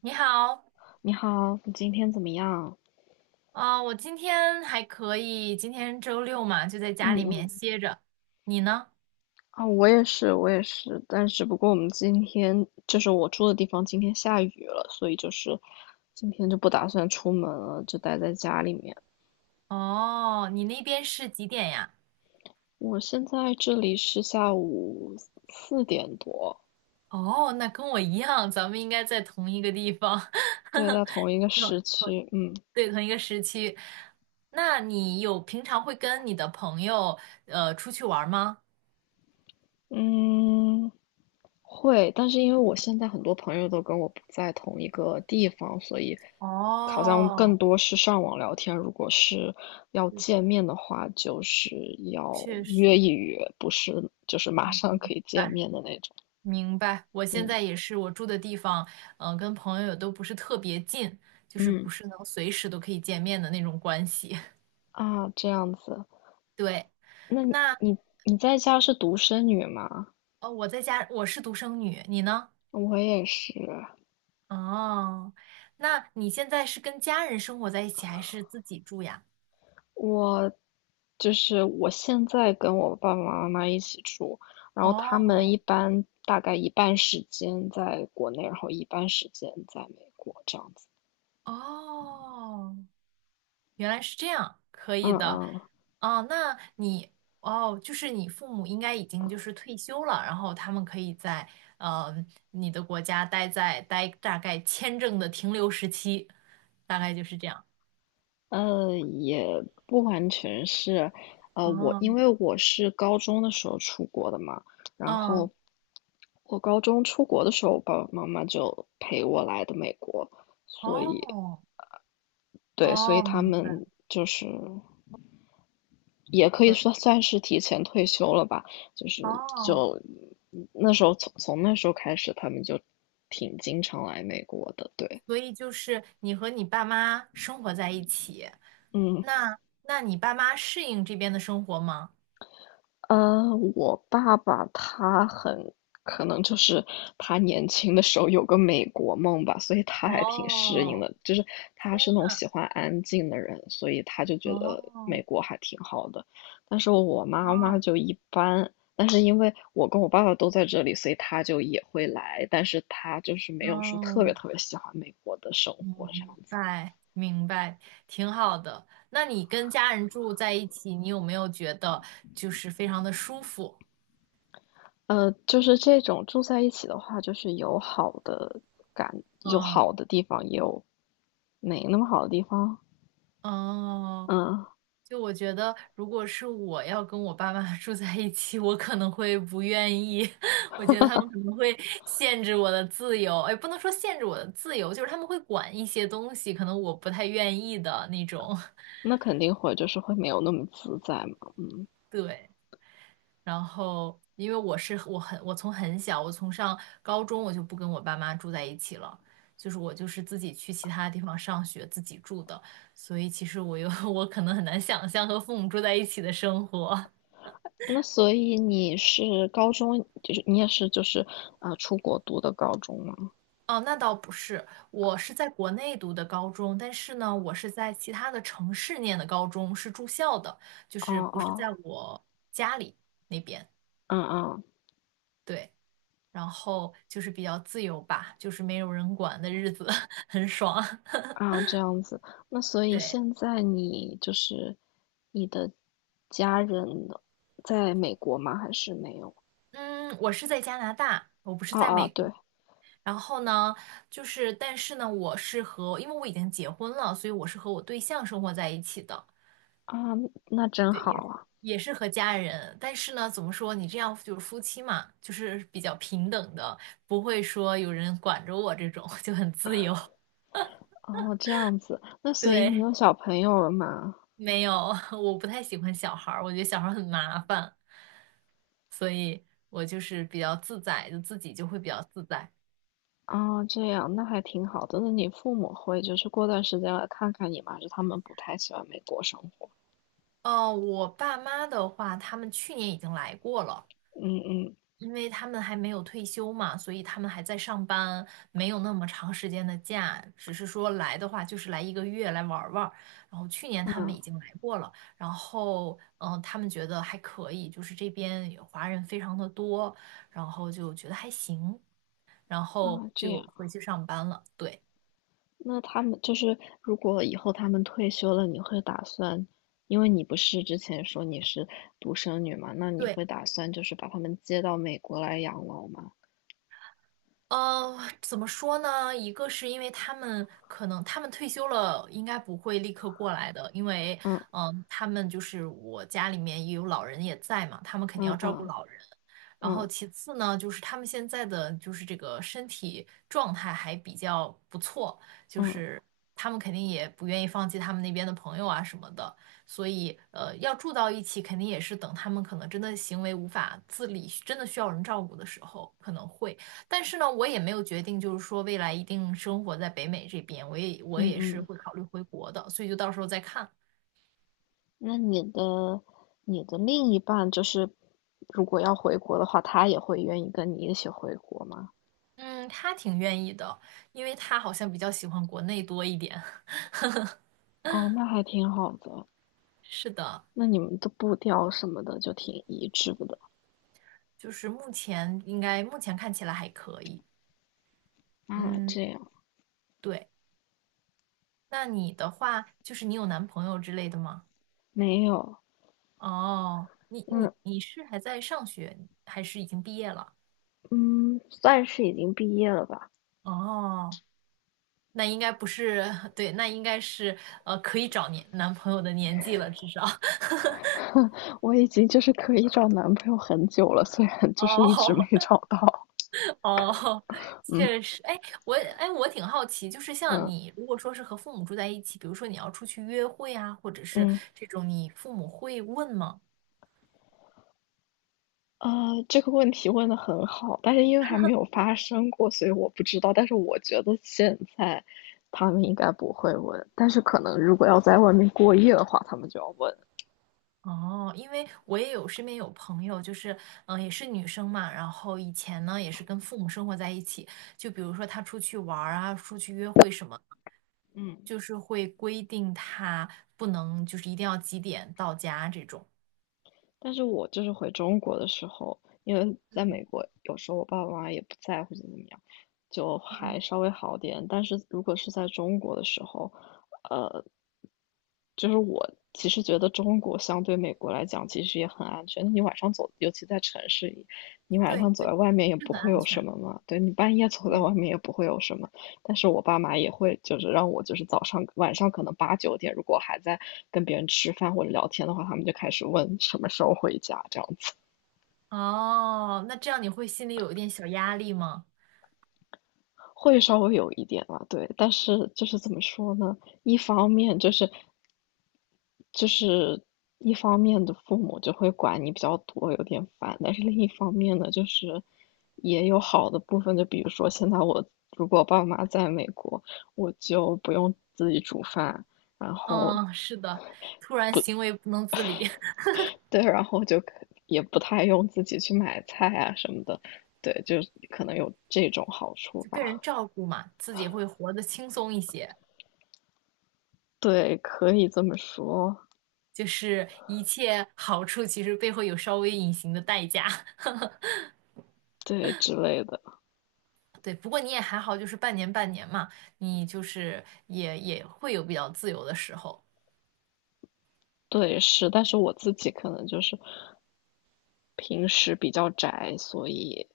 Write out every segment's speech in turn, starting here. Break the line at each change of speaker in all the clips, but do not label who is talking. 你好。
你好，你今天怎么样？
我今天还可以，今天周六嘛，就在家
嗯
里面
嗯，
歇着。你呢？
啊，我也是，我也是，但只不过我们今天就是我住的地方今天下雨了，所以就是今天就不打算出门了，就待在家里面。
哦，你那边是几点呀？
我现在这里是下午四点多，
哦，那跟我一样，咱们应该在同一个地方。
对，在 同一个
同
时区，嗯
对，同一个时区。那你平常会跟你的朋友出去玩儿吗？
嗯，会，但是因为我现在很多朋友都跟我不在同一个地方，所以好像更
哦，
多是上网聊天。如果是要见面的话，就是要
确实。
约一约，不是就是马
嗯，
上可以见
晚
面的那种。
明白，我现
嗯
在也是，我住的地方，嗯、跟朋友都不是特别近，就是
嗯
不是能随时都可以见面的那种关系。
啊，这样子。
对。
那你
那
你你在家是独生女吗？
我在家，我是独生女，你呢？
我也是。
哦，那你现在是跟家人生活在一起，还是自己住呀？
我就是我现在跟我爸爸妈妈一起住，然后他们
哦
一般大概一半时间在国内，然后一半时间在美国这样子。
哦，原来是这样，可以
嗯
的。
嗯，
哦，哦，就是你父母应该已经就是退休了，然后他们可以在呃你的国家待大概签证的停留时期，大概就是这样。
嗯，也不完全是，我
哦，
因为我是高中的时候出国的嘛，然
嗯，
后我高中出国的时候，我爸爸妈妈就陪我来的美国，所以
哦，
对，所以
哦，
他
明白，
们就是也可
可
以
以。
说算是提前退休了吧，就是
哦，
就那时候从那时候开始，他们就挺经常来美国的，对，
所以就是你和你爸妈生活在一起。
嗯。
那你爸妈适应这边的生活吗？
我爸爸他很可能就是他年轻的时候有个美国梦吧，所以他还挺适应
哦，
的。就是他
天
是那种
呐，
喜欢安静的人，所以他就觉得
哦
美国还挺好的。但是我妈妈
哦，
就一般，但是因为我跟我爸爸都在这里，所以他就也会来，但是他就是没有说特别
哦，
特别喜欢美国的生活这样
明
子。
白明白，挺好的。那你跟家人住在一起，你有没有觉得就是非常的舒服？
就是这种住在一起的话，就是有好的感，有
嗯
好的地方，也有没那么好的地方。
哦，
嗯，
就我觉得，如果是我要跟我爸妈 住在一起，我可能会不愿意。我觉得他们可能会限制我的自由，哎，不能说限制我的自由，就是他们会管一些东西，可能我不太愿意的那种。
那肯定会就是会没有那么自在嘛。
对。然后因为我是我很我从很小，我从上高中我就不跟我爸妈住在一起了，就是我就是自己去其他地方上学，自己住的，所以其实我可能很难想象和父母住在一起的生活。
那所以你是高中，就是你也是就是出国读的高中吗？
哦，那倒不是，我是在国内读的高中，但是呢，我是在其他的城市念的高中，是住校的，就
哦
是不是
哦，
在我家里那边。
嗯嗯
对，然后就是比较自由吧，就是没有人管的日子，很爽。
啊，这样子。那所 以
对。
现在你就是你的家人在美国吗？还是没有？
嗯，我是在加拿大，我不是
啊
在
啊，
美国。
对
然后呢，就是，但是呢，我是和，因为我已经结婚了，所以我是和我对象生活在一起的，
啊，那真
对，
好
也是
啊。
和家人。但是呢，怎么说，你这样就是夫妻嘛，就是比较平等的，不会说有人管着我这种，就很自由。
哦，这样子，那所以你
对。
有小朋友了吗？
没有，我不太喜欢小孩儿，我觉得小孩儿很麻烦，所以我就是比较自在，就自己就会比较自在。
哦，这样，那还挺好的。那你父母会就是过段时间来看看你吗？就是他们不太喜欢美国生活？
我爸妈的话，他们去年已经来过了，
嗯嗯
因为他们还没有退休嘛，所以他们还在上班，没有那么长时间的假，只是说来的话就是来一个月来玩儿玩儿，然后去年他们
嗯
已经来过了，然后他们觉得还可以，就是这边有华人非常的多，然后就觉得还行，然后
啊，这
就
样。
回去上班了。对。
那他们就是如果以后他们退休了，你会打算，因为你不是之前说你是独生女嘛，那你
对。
会打算就是把他们接到美国来养老吗？
怎么说呢？一个是因为他们退休了，应该不会立刻过来的，因为
嗯
他们就是我家里面也有老人也在嘛，他们肯定要
嗯
照顾
嗯
老人。然后
嗯
其次呢，就是他们现在的就是这个身体状态还比较不错，就
嗯
是他们肯定也不愿意放弃他们那边的朋友啊什么的，所以要住到一起，肯定也是等他们可能真的行为无法自理，真的需要人照顾的时候可能会。但是呢，我也没有决定，就是说未来一定生活在北美这边，我
嗯
也是
嗯。
会考虑回国的，所以就到时候再看。
那你的另一半就是，如果要回国的话，他也会愿意跟你一起回国吗？
嗯，他挺愿意的，因为他好像比较喜欢国内多一点。
哦，那还挺好的。
是的。
那你们的步调什么的就挺一致的。
就是目前目前看起来还可以。
啊，这
嗯，
样，
对。那你的话，就是你有男朋友之类的吗？
没有，
哦，你你
嗯
你是还在上学，还是已经毕业了？
嗯，算是已经毕业了吧？
哦，那应该不是，对，那应该是可以找年男朋友的年纪了，至少。
我已经就是可以找男朋友很久了，虽然就是一直
哦
没找到。
哦，
嗯
确实。哎，我挺好奇，就是像
嗯
你，如果说是和父母住在一起，比如说你要出去约会啊，或者是
嗯。
这种，你父母会问吗？
这个问题问的很好，但是因为还没有发生过，所以我不知道。但是我觉得现在他们应该不会问，但是可能如果要在外面过夜的话，他们就要问。
哦，因为我身边有朋友，就是也是女生嘛，然后以前呢也是跟父母生活在一起，就比如说她出去玩儿啊，出去约会什么，
嗯，
就是会规定她不能就是一定要几点到家这种。
但是我就是回中国的时候，因为在美
嗯
国有时候我爸爸妈妈也不在或者怎么样，就还
嗯，
稍微好点。但是如果是在中国的时候，呃，就是我其实觉得中国相对美国来讲，其实也很安全。你晚上走，尤其在城市里，你晚
对，
上走
对，
在外面也
是
不
很
会
安
有什
全。
么嘛。对你半夜走在
对。
外面也不会有什么。但是我爸妈也会就是让我就是早上晚上可能八九点，如果还在跟别人吃饭或者聊天的话，他们就开始问什么时候回家这样子，
哦，那这样你会心里有一点小压力吗？
会稍微有一点啊，对。但是就是怎么说呢？一方面就是一方面的父母就会管你比较多，有点烦，但是另一方面呢，就是也有好的部分，就比如说现在我如果爸妈在美国，我就不用自己煮饭，然后
嗯，是的，突然行为不能自理。
对，然后也不太用自己去买菜啊什么的，对，就可能有这种好 处
就
吧，
被人照顾嘛，自己会活得轻松一些。
对，可以这么说，
就是一切好处其实背后有稍微隐形的代价。
对之类的，
对，不过你也还好，就是半年嘛，你就是也会有比较自由的时候。
对，是，但是我自己可能就是平时比较宅，所以。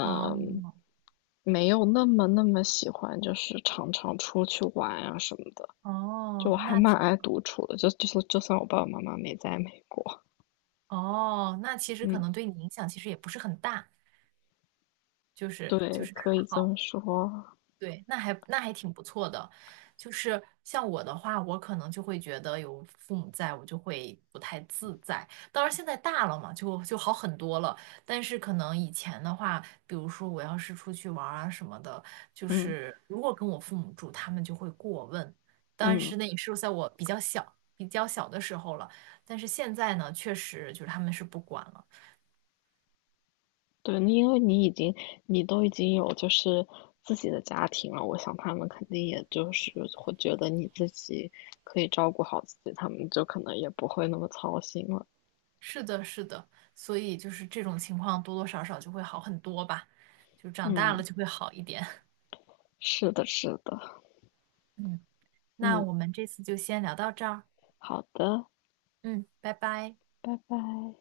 哦
没有那么那么喜欢，就是常常出去玩啊什么的。就
哦，
我还蛮爱独处的，就算我爸爸妈妈没在美国，
哦，那其实可
嗯，
能对你影响其实也不是很大，就是
对，可以
还
这
好。
么说，
对，那还挺不错的，就是像我的话，我可能就会觉得有父母在，我就会不太自在。当然现在大了嘛，就好很多了。但是可能以前的话，比如说我要是出去玩儿啊什么的，就
嗯
是如果跟我父母住，他们就会过问。但
嗯，
是那也是在我比较小的时候了。但是现在呢，确实就是他们是不管了。
对，那因为你都已经有就是自己的家庭了，我想他们肯定也就是会觉得你自己可以照顾好自己，他们就可能也不会那么操心了。
是的，是的，所以就是这种情况多多少少就会好很多吧，就长大了
嗯，
就会好一点。
是的，是的，
嗯，那
嗯，
我们这次就先聊到这儿。
好的，
嗯，拜拜。
拜拜。